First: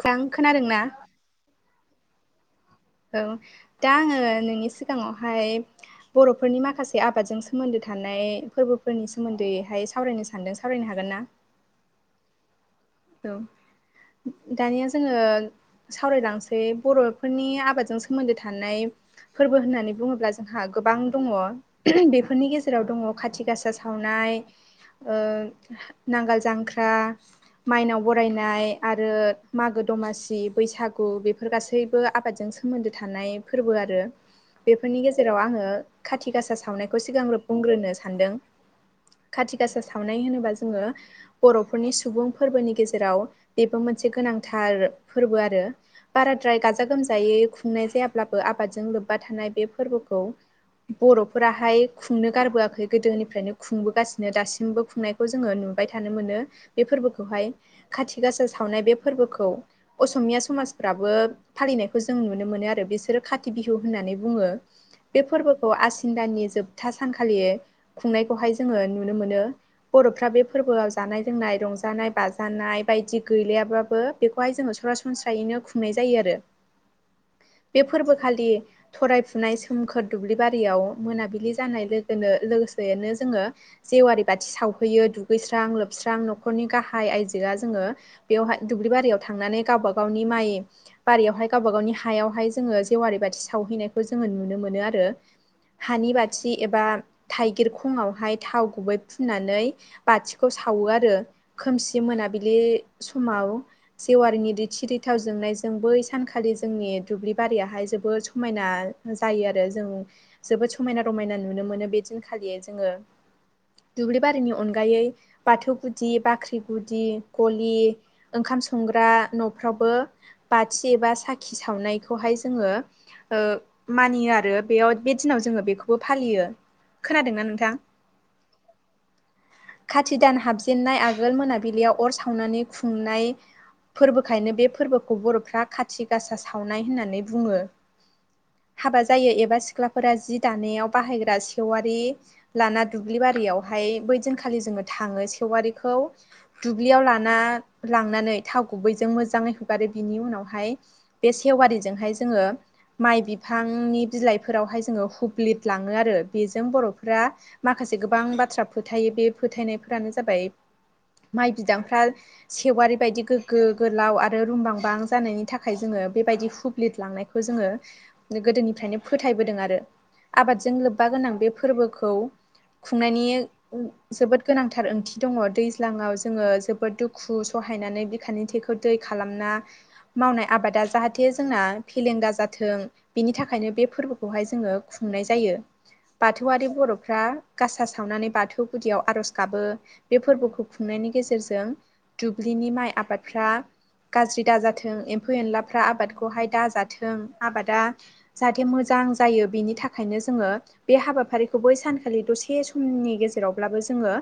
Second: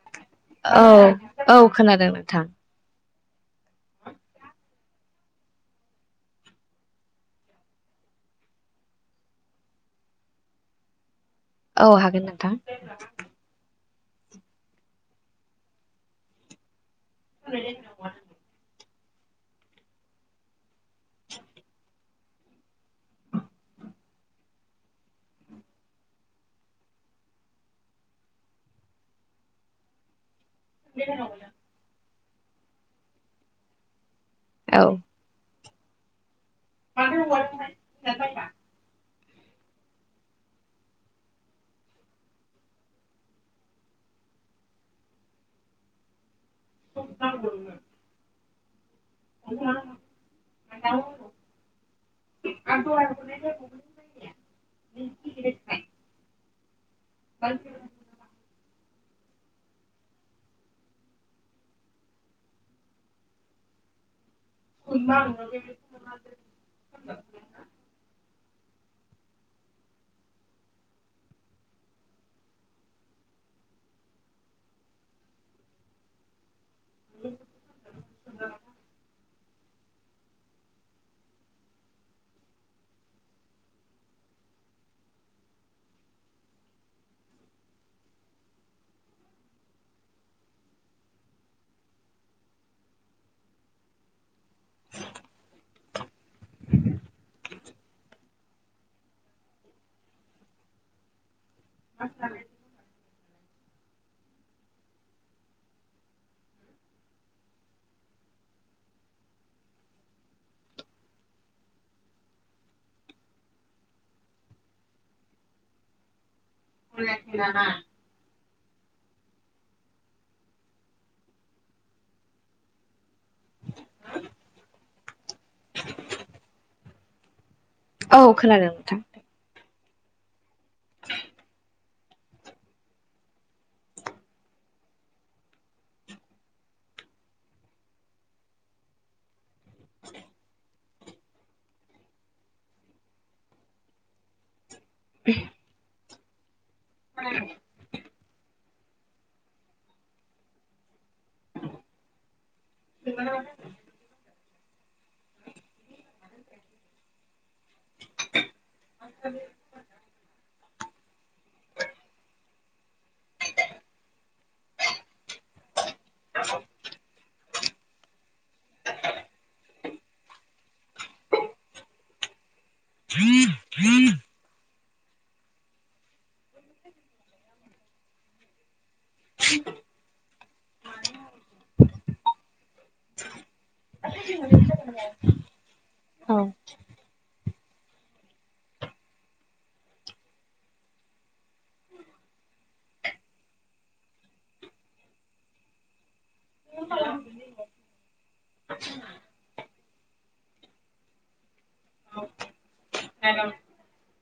खोरां खोनादोंना औ औ खोनादों नोंथां। औ दा आङो नोंनि सिगाङावहाय बर'फोरनि माखासे आबादजों सोमोन्दो थानाय फोरबोफोरनि सोमोन्दैहाय सावरायनो सान्दों सावरायनो हागोन ना? औ हागोन नोंथां। औ दानिया जोङो सावरायलांसै बर' फोरनि आबादजों सोमोन्दो थानाय फोरबो होननानै बुङोब्ला जोंहा गोबां दङ। ओहम बेफोरनि गेजेराव दङ खाथि गासा सावनाय, ओ नह नांगाल जांख्रा, माइनाव बरायनाय आरो मागो दमासि, बैसागु बेफोर गासै सैबो आबादजों सोमोन्दो थानाय फोरबो आरो औ बेफोरनि गेजेराव आङो खाथि गासा सावनायखौ सिगांग्रो बुंग्रोनो सानदों। खाथि गासा सावनाय होनोबा जोङो बर'फोरनि सुबुं फोरनि गेजेराव बेबो मोनसे गोनांथार फोरबो आरो बाराद्राय गाज गाजा गोमजायै खुंनाय जायाब्लाबो आबादजों लोब्बा थानाय बे फोरबोखौ बर' फोराहाय खुंनो गारबोआखै गोदोनिफ्रायनो खुंबोगासिनो दासिमबो खुंनायखौ जोङो नुबाय थानो मोनो। बे फोरबोखौहाय खाथि गासा सावनाय बे फोरबोखौ। असमिया समाजफ्राबो फालिनायखौ जों नुनो मोनो आरो बिसोरो खाथि बिहु होननानै बुङो। बे फोरबोखौ आसिन दाननि जोबथा सानखालि खुंनायखौहाय जोङो नुनो मोनो बर'फ्रा बे फोरबोआव जानाय लोंनाय, रंजानाय, बाजानाय बायदि गैलायाबाबो बेखौहाय जोङो सरासनस्रायैनो खुंनाय जायो आरो। बे फोरबोखालि थराय नाय सोमखोर दुब्लिबारियाव मोनाबिलि जानाय लोगोनो-लोगोसेनो जोङो जेवारि बाथि सावहैयो दुगैस्रां लोबस्रां न'खरनि गाहा हाइ आइजोआ जोङो बेवहाय दुब्लि बारियाव थांनानै गावबा गावनि माइ बारियावहाय गावबा गावनि हायावहाय जोङो जेवारि बाथि सावहैनायखौ जोङो नुनो मोनो आरो हानि बाथि एबा थाइगिरखङावहाय थाव गुबै फुननानै बाथिखौ सावो आरो खोमसि मोनाबिलि समाव। जेवारिनि रथि रिथाव जोंनायजों बै सानखालि जोंनि दुब्लि बारियाहाय जोबोद समायना जायो आरो जों जोबोद समायना रमायना नुनो मोनो बे दिनखालि जोङो। दुब्लि बारिनि अनगायै बाथौ गुदि बाख्रि गुदि गलि ओंखाम संग्रा न'फ्रावबो बाथि एबा साखि सावनायखौहाय जोङो मानियो आरो बेयाव बे दिनाव जोङो बेखौबो फालियो खोनादोंना नोंथां औ खोनादों नोंथां खाथि दान हाबजेनन्नाय आगोल मोनाबिलियाव अर सावनानै खुंनाय फोरबोखायनो बे फोरबोखौ बर'फ्रा खाथि गासा सावनाय होननानै बुङो हाबा जायो एबा सिख्लाफोरा जि दानायाव बाहायग्रा सेवारि लाना दुब्लि बारियावहाय बै दिनखालि जोङो थाङो सेवारिखौ दुब्लियाव लाना लांनानै थाव गुबैजों मोजांङै हुगारो बिनि उनावहाय बे सेवारिजोंहाय जोंङो माइ बिफांनि बिलाइफोरावहाय जोंङो हुब्लिर लांङो आरो बेजों बर'फोरा माखासे गोबां बाथ्रा फोथायो बे फोथायनायफोरानो जाबाय माइ बिदांफ्रा सेवारि बायदि गोग्गो गोलाव आरो रुमबांबां जानायनि थाखाय जोङो बेबायदि हुब्लिद लांनाय खौ जोंङो गोदोनिफ्रायनो फोथायबोदों आरो आबादजों लोब्बा गोनां बे फोरबोखौ खुंनायनि जोबोद गोनांथार ओंथि दङ दै दैलाङाव जोङो जोबोद दुखु सहायनानै बिखानि थैखौ दै खालामना मावनाय आबादा जाहाथे जोंना फेलें दाजाथों बिनि थाखायनो बे फोरबोखौहाय जोङो खुंनाय जायो औ बाथौआरि बर'फ्रा गासा सावनानै बाथौ गुदियाव आर'ज गाबो बे फोरबोखौ खुंनायनि गेजेरजों दुब्लिनि माइ आबादफ्रा गाज्रि दाजाथों एम्फौ एनलाफ्रा आबादखौहाय दाजाथों आबादा। जाहाथे मोजां जायो बिनि थाखायनो जोंङो बे हाबाफारिखौ बै सानखालि दसे सम। नि गेजेरावब्लाबो जोंङो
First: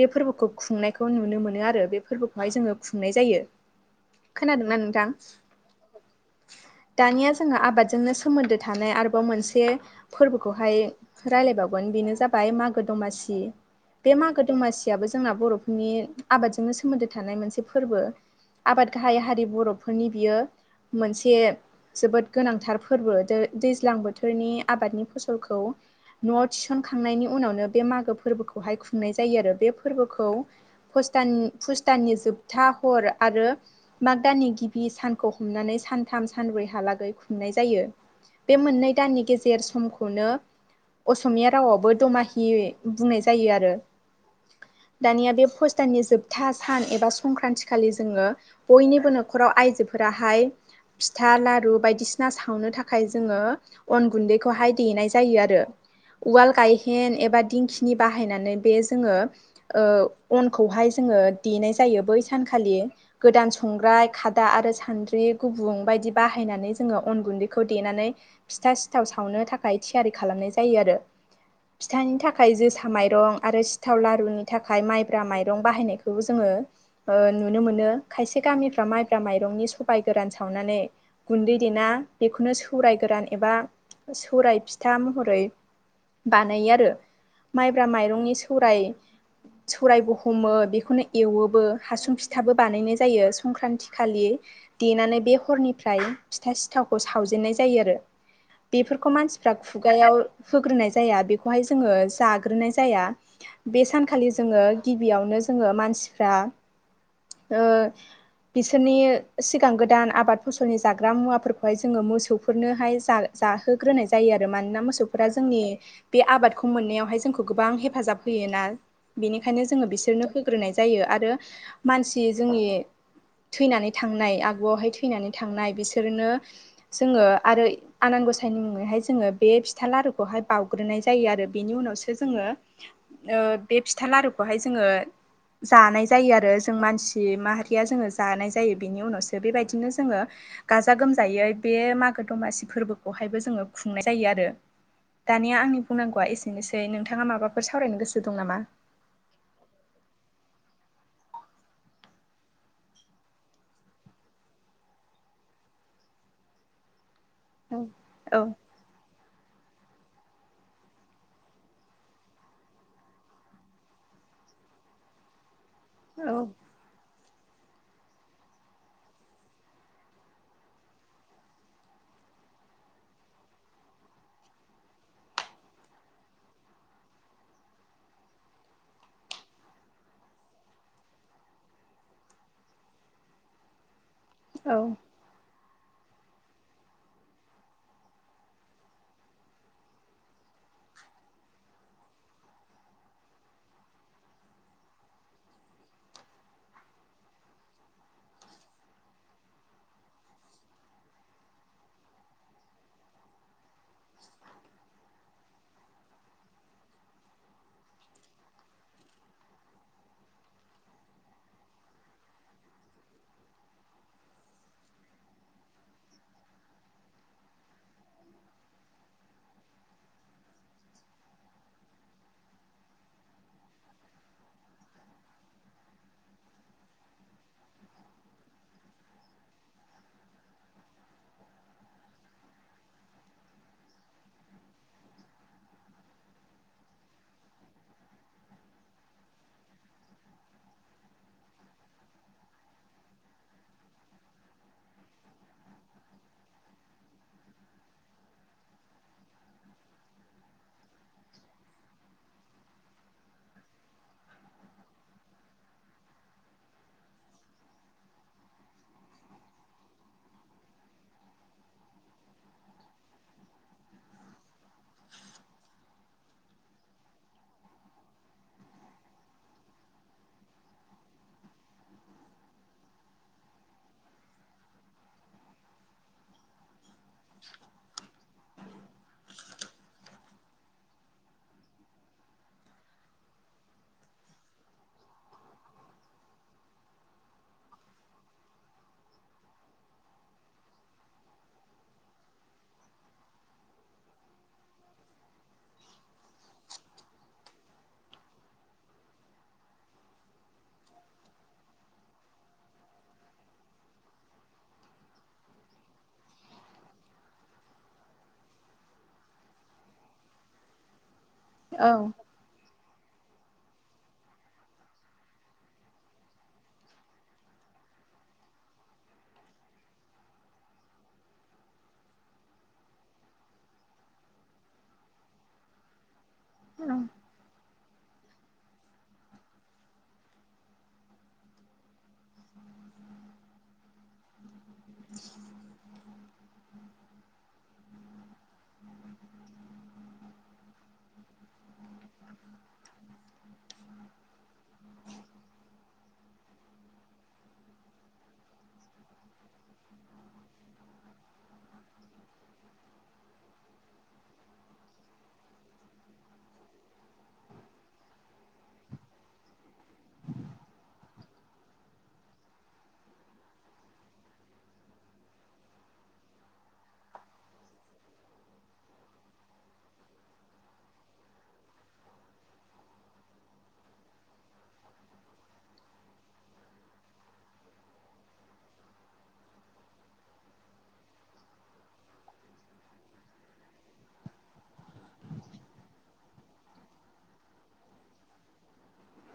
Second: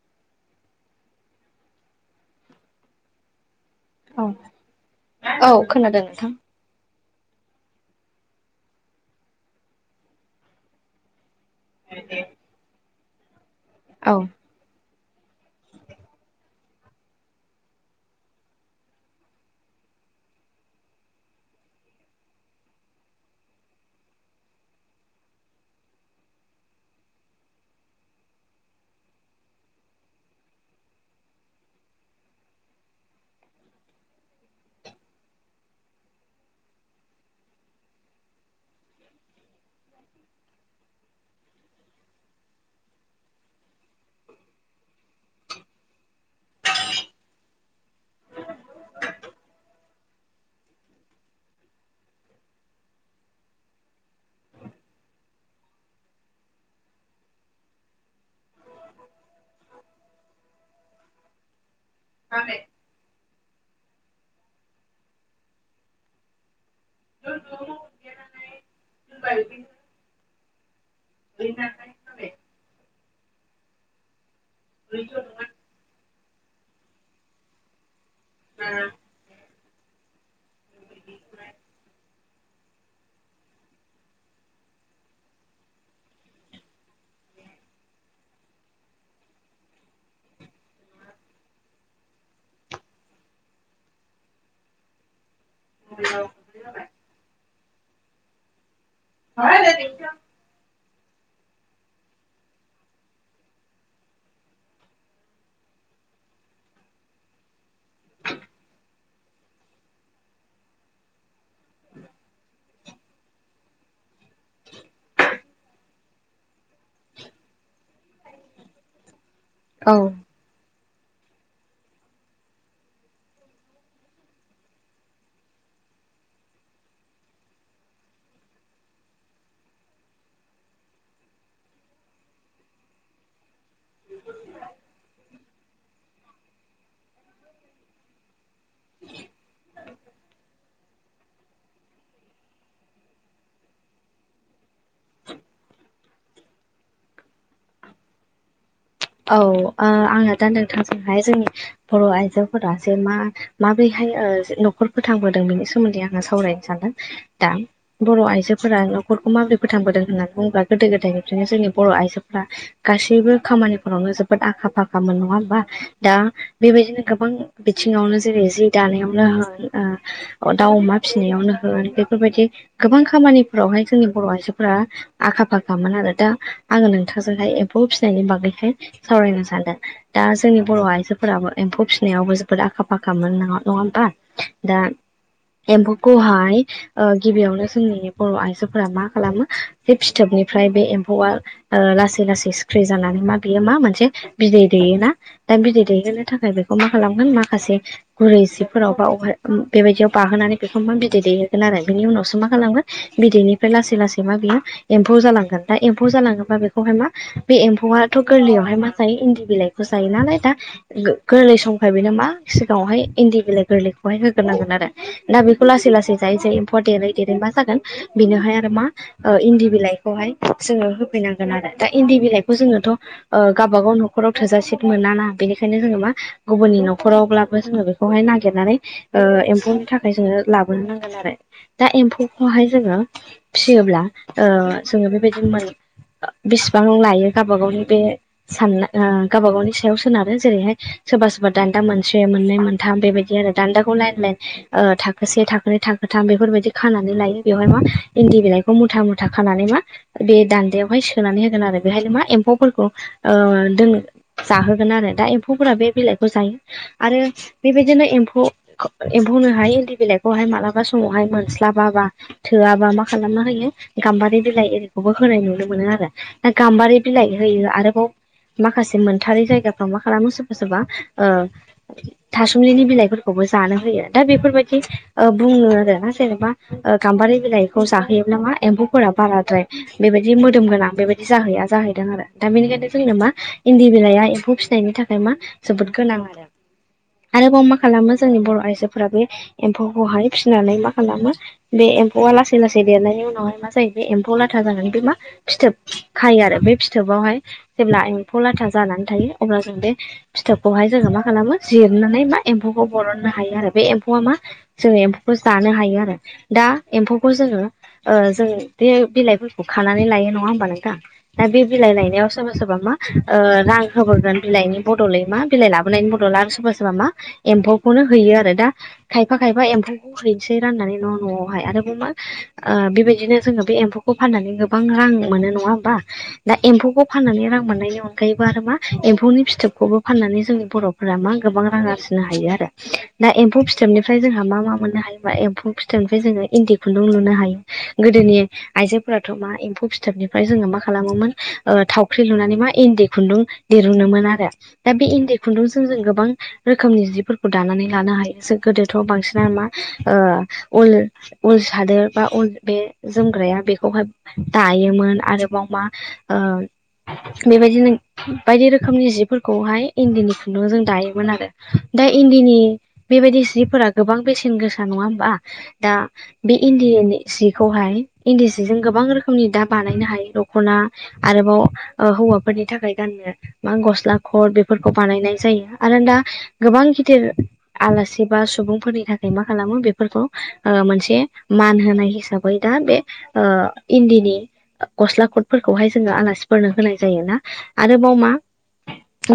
बे फोरबो। फोरबोखौ खुंनायखौ नुनो मोनो आरो बे फोरबोखौहाय जोंङो खुंनाय जायो औ खोनादोंना नोंथां। औ खोनादों नोंथां। दानिया जोंहा आबादजोंनो सोमोन्दो थानाय आरोबाव मोनसे। फोरबोखौहाय रायलायबावगोन बेनो जाबाय मागो दमासि। बे औ मागो दमासियाबो जोंना बर'फोरनि आबादजोंनो सोमोन्दो थानाय मोनसे फोरबो। आबाद गाहाय हारि बर'फोरनि बियो मोनसे। जोबोद गोनांथार फोरबो दैज्लां बोथोरनि आबादनि फसलखौ। न'आव थिसनखांनायनि उनावनो बे मागो फोरबोखौहाय खुंनाय जायो आरो बे फोरबोखौ। पुष दान पुस दाननि जोबथा हर आरो। माग दाननि गिबि सानखौ हमनानै सानथाम सानब्रैहालागै खुंनाय जायो। बे मोननै दाननि गेजेर समखौनो। असमिया रावाबो दमाहि बुंनाय जायो आरो। दानिया बे पुष दाननि जोबथा सान एबा संक्रान्ति खालि जोंङो। बयनिबो न'खराव आयजोफोराहाय। फिथा लारु बायदिसिना सावनो थाखाय जोंङो। अन गुन्दैखौहाय देनाय जायो आरो। उवाल गायहेन एबा दिंखिनि बाहायनानै बे जोंङो। ओ अनखौहाय जोंङो देनाय जायो बै सानखालि गोदान संग्राय खादा आरो सान्द्रि गुबुं बायदि बाहायनानै जोंङो अन गुन्दैखौ देनानै फिथा सिथाव सावनो थाखाय थियारि खालामनाय जायो आरो [inaudible] फिथानि थाखाय जोसा माइरं आरो सिथाव लारुनि थाखाय माइब्रा माइरं बाहायनायखौबो जोंङो। नुनो मोनो खायसे गामिफ्रा माइब्रा माइरंनि सबाय गोरान सावनानै। गुन्दै देना बेखौनो सौराय गोरान एबा सौराय फिथा महरै। बानायो आरो माइब्रा माइरंनि सौराय। सौरायबो हमो बेखौनो एवोबो हासुं फिथाबो बानायनाय जायो संख्रान्ति खालि। देनानै बे हरनि ओमफ्राय फिथा सिथावखौ सावजेननाय जायो आरो बेफोरखौ मानसिफ्रा खुगायाव होग्रोनाय जाया बेखौहाय जोंङो जाग्रोनाय जाया बे सान खालि जोंङो गिबियावनो जोंङो मानसिफ्रा ओ बिसोरनि सिगां गोदान आबाद फसलनि जाग्रा मुवाफोरखौहाय जोंङो मोसौफोरनोहाय जा जाहोग्रोनाय जायो आरो मानोना मोसौफोरा जोंनि बे आबादखौ मोननायावहाय जोंखौ गोबां हेफाजाब होयोना बेनिखायनो जोंङो औ बिसोरनो होग्रोनाय जायो आरो मानसि जोंनि थैनानै थांनाय आगुआवहाय थैनानै थांनाय बिसोरनो जोंङो आरो आनान गसाइनि मुंङैहाय जोंङो बे फिथा लारुखौहाय बावग्रोनाय जायो आरो बेनि उनावसो जोंङो ओ बे फिथा लारुखौहाय जोंङो जानाय जायो आरो जों मानसि माहारिया जोंङो जानाय जायो बेनि उनावसो बेबायदिनो जोंङो गाजा गोमजायै बे मागो दमासि फोरबोखौहायबो जोंङो खुंनाय जायो आरो दानिया आंनि बुंनांगौआ एसेनोसै नोंथांङा माबाफोर सावरायनो गोसो दं नामा औ ओ आंङो दा नोंथांजोंहाय जोंनि बर आइजोफोरा जे मा माबोरैहाय ओ नखर फोथांबोदों बेनि सोमोन्दै आंङो सावरायनो सानदों दा औ बर औ आइजोफोरा न खरखौ माबोरै फोथांबोदों होननानै बुंङोब्ला गोदो गोदायनिफ्रायनो जोंनि बर आइजोफोरा गासैबो खामानि फोरावनो जोबोद आखा फाखामोन नङा होमबा दा औ बेबायदिनो गोबां बिथिंङावनो जेरै जि दानायावनो होन ओ अ दाउ अमा फिसिनायावनो होन बेफोरबायदि गोबां खामानिफोरावहाय जोंनि बर आइजोफोरा आखा फाखामोन आरो दा आङो नोंथांजोंहाय एम्फौ फिसिनायनि बागैहाय सावरायनो सानदों दा जोंनि बर आइजोफोराबो एम्फौ फिसिनायावबो जोबोद आखा फाखामोन नङा-नङा होमबा औ दा एम्फौखौहाय ओ गिबियावनो जोंनि बर आइजोफोरा मा खालामो बे फिथोबनिफ्राय बे एम्फौआ ओ लासै लासै सिख्रि जानानै मा बेयो मा मोनसे बिदै दैयोना दा बिदै दैहोनो थाखाय बेखौ मा खालामगोन माखासे गुरै जिफोराव बा अहाय बेबायदियाव बाहोनानै बेखौ मा बिदै दैहोगोन आरो बिनि उनावसो मा खालामगोन बिदैनिफ्राय लासै लासै मा बियो एम्फौ जालांगोन दा एम्फौ जालाङोबा बेखौहाय मा बे एम्फौआ थ गोरलैयावहाय मा जायो इन्दि बिलाइखौ जायो नालाय दा गोरलै समखाय बेनो मा सिगाङावहाय इन्दि बिलाइ गोरलैखौहाय होग्रोनांगोन आरो दा बेखौ लासै लासै जायै जायै एम्फौवा देरै देरै मा जागोन बेनोहाय आरो मा ओ इन्दि बिलाइखौहाय जोङो होफैनांगोन आरो दा इन्दि बिलाइखौ जोङोथ ओ गावाबा गाव नखराव थोजासे मोनाना बेनिखायनो जोङो मा गुबुननि नखरावब्लाबो जोङो बे खौहाय नागिरनानै ओ एम्फौनि थाखाय जोङो लाबोनो नांगोन आरो दा एम्फौखौहाय जोङो फिसियोब्ला ओ जोङो बेबायदिनो मोन बेसेबां लायो गावबा गावनि बे साननाय ओ गावबा गावनि सायाव सोनारो जेरैहाय सोरबा सोरबा दान्दा मोनसे मोननै मोनथाम बेबायदि आरो दान्दाखौ लाइन लाइन ओ थाखोसे थाखोनै थाखोथाम बेफोरबायदि खानानै लायो बेवहाय मा इन्दि बिलाइखौ मुथा मुथा खानानै मा बे दान्दायावहाय सोनानै होगोन आरो बेहायनो मा एम्फौफोर ओ जों जाहोगोन आरो दा एम्फौफोरा बे बिलाइखौ जायो आरो बेबायदिनो एम्फौ एम्फौनोहाय इन्दि बिलाइखौहाय मालाबा समावहाय मोनस्लाबाबा थोआबा मा खालामना होयो गाम्बारि बिलाइ एरिखौबो होनाय नुनो मोनो आरो दा गाम्बारि बिलाइ होयो आरोबाव माखासे मोनथारै जायगाफ्राव मा खालामो सोरबा सोरबा ओ थासुमलिनि बिलाइफोरखौबो जानो होयो दा बेफोरबायदि बुङो आरोना जेनेबा ओ गाम्बारि बिलाइखौ जाहोयोब्ला मा एम्फौफोरा बाराद्राय बेबायदि मोदोम गोनां बेबायदि जाहैया जाहैदों आरो दा बेनिखायनो जोंनो मा इन्दि बिलाइया एम्फौ फिसिनायनि थाखाय मा जोबोद गोनां आरो। आरोबाव मा खालामो जोंनि बर' आइजोफोरा बे एम्फौखौहाय फिसिनानै मा खालामो बे एम्फौआ लासै लासै देरनायनि उनावहाय मा जायो बे एम्फौ लाथा जागोन बे मा फिथोब खायो आरो बे फि पिथोबावहाय जेब्ला एम्फौ लाथा जानानै थायो अब्ला जों बे फिथोबखौहाय जोङो मा खालामो जिरनानै मा एम्फौखौ बरननो हायो आरो बे एम्फौआ मा जोङो एम्फौखौ जानो हायो आरो दा एम्फौखौ जोङो ओ जों बे बिलाइफोरखौ खानानै लायो नङा होमबा नोंथां दा बे बिलाइ लाइनायाव सोरबा सोरबा मा ओ रां होबोगोन बिलाइनि बदलै मा बिलाइ लाबोनायनि बदल आरो सोरबा सोरबा मा एम्फौखौनो होयो आरो दा खायफा खायफा एम्फौखौ हैनोसै राननानै न' न'आवहाय आरोबाव मा ओ बेबायदिनो जोङो बे एम्फौखौ फाननानै गोबां रां मोनो नङा होमबा दा औ एम्फौखौ फाननानै रां मोननायजों अनगायैबो आरो मा एम्फौनि फिथोबखौबो फाननानै जोंनि बर'फोरा मा गोबां रां आरजिनो हायो आरो। दा एम्फौ फिथोबनिफ्राय जोंहा मा मा मोननो हायोबा एम्फौ फिथोबनिफ्राय जोङो इन्दि खुन्दुं लुनो हायो गोदोनि आइजोफोराथ' मा एम्फौ फिथोबनिफ्राय जोङो मा खालामोमोन ओ थावख्रि लुनानै मा इन्दि खुन्दुं दिरुनोमोन आरो दा बे इन्दि खुन्दुंजों जों गोबां रोखोमनि जिफोरखौ दानानै लानो हायो जों गोदोथ' बांसिना मा ओ उल उल सादोर बा उल बे जोमग्राया बेखौहाय दायोमोन आरोबाव मा ओ बेबायदिनो बायदि रोखोमनि जिफोरखौहाय इन्दिनि खुन्दु जों दायोमोन आरो। दा इन्दिनि बेबायदि सिफोरा गोबां बेसेन गोसा नङा होमबा दा बे इन्दि सिखौहाय इन्दि सिजों गोबां रोखोमनि दा बानायनो हायो दख'ना आरोबाव हौवाफोरनि थाखाय गाननो मा गस्ला खर बेफोरखौ बानायनाय जायो आरो दा गोबां गिदिर आलासि बा सुबुंफोरनि थाखाय मा खालामो बेफोरखौ मोनसे मान होनाय हिसा बै दा बे इन्दिनि गस्ला खथ फोरखौहाय जोङो आलासिफोरनो होनाय जायो ना आरोबाव मा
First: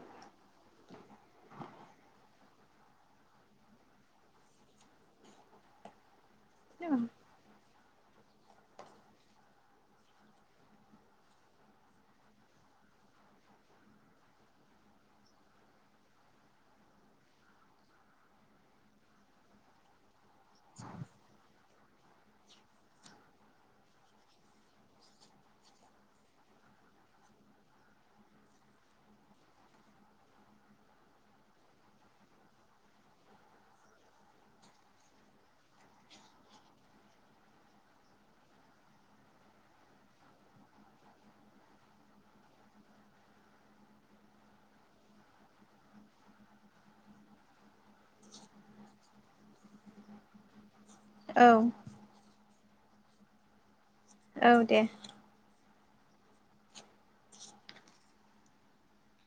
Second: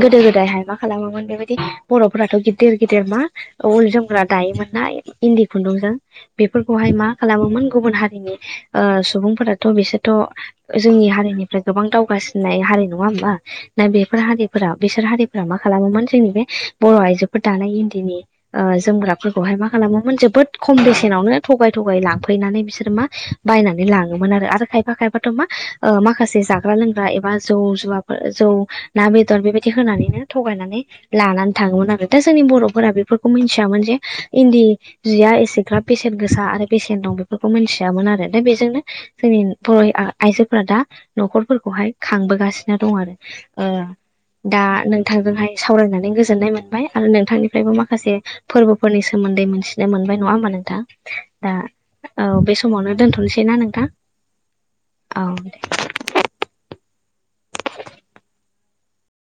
गोदो गोदायहाय मा खालामोमोन बेबायदि बर'फोराथ' गिदिर गिदिर मा उल जोमग्रा दायोमोनना इन्दि खुन्दुंजों। बेफोरखौहाय मा खालामोमोन गुबुन हारिनि ओ सुबुंफोराथ' बिसोरथ' जोंनि हारिनिफ्राय गोबां दावगासिननाय हारि नङा हबा? ना बेफोर हारिफोरा बिसोर हारिफोरा मा खालामोमोन जोंनि बे बर' आइजोफोर दानाय इन्दिनि जोमग्राफोरखौहाय मा खालामोमोन जोबोद खम बेसेनावनो थगाय थगाय लांफैनानै बिसोर मा बायनानै लाङोमोन आरो खायफा खायफाथ' मा माखासे जाग्रा लोंग्रा एबा जौ जुवाफोर जौ ना बेदर बेबायदि होनानैनो थगायनानै लानानै थाङोमोन आरो दा जोंनि बर'फोरा बेफोरखौ मिथियामोन जे इन्दि जिया एसेग्राब बेसेन गोसा आरो बेसेन दं बेफोरखौ मिथियामोन आरो दा बेजोंनो जों फुरै आ आइजोफोरा दा न'खरफोरखौहाय खांबोगासिनो दं आरो ओ दा नोंथांजोंहाय सावरायनानै गोजोननाय मोनबाय आरो नोंथांनिफ्रायबो माखासे फोरबोफोरनि सोमोन्दै मोनथिनो मोनबाय नङा होमबा नोंथां औ दा औ बे समावनो दोनथ'नोसै ना नोंथां? औ दे औ दे [unintelligible]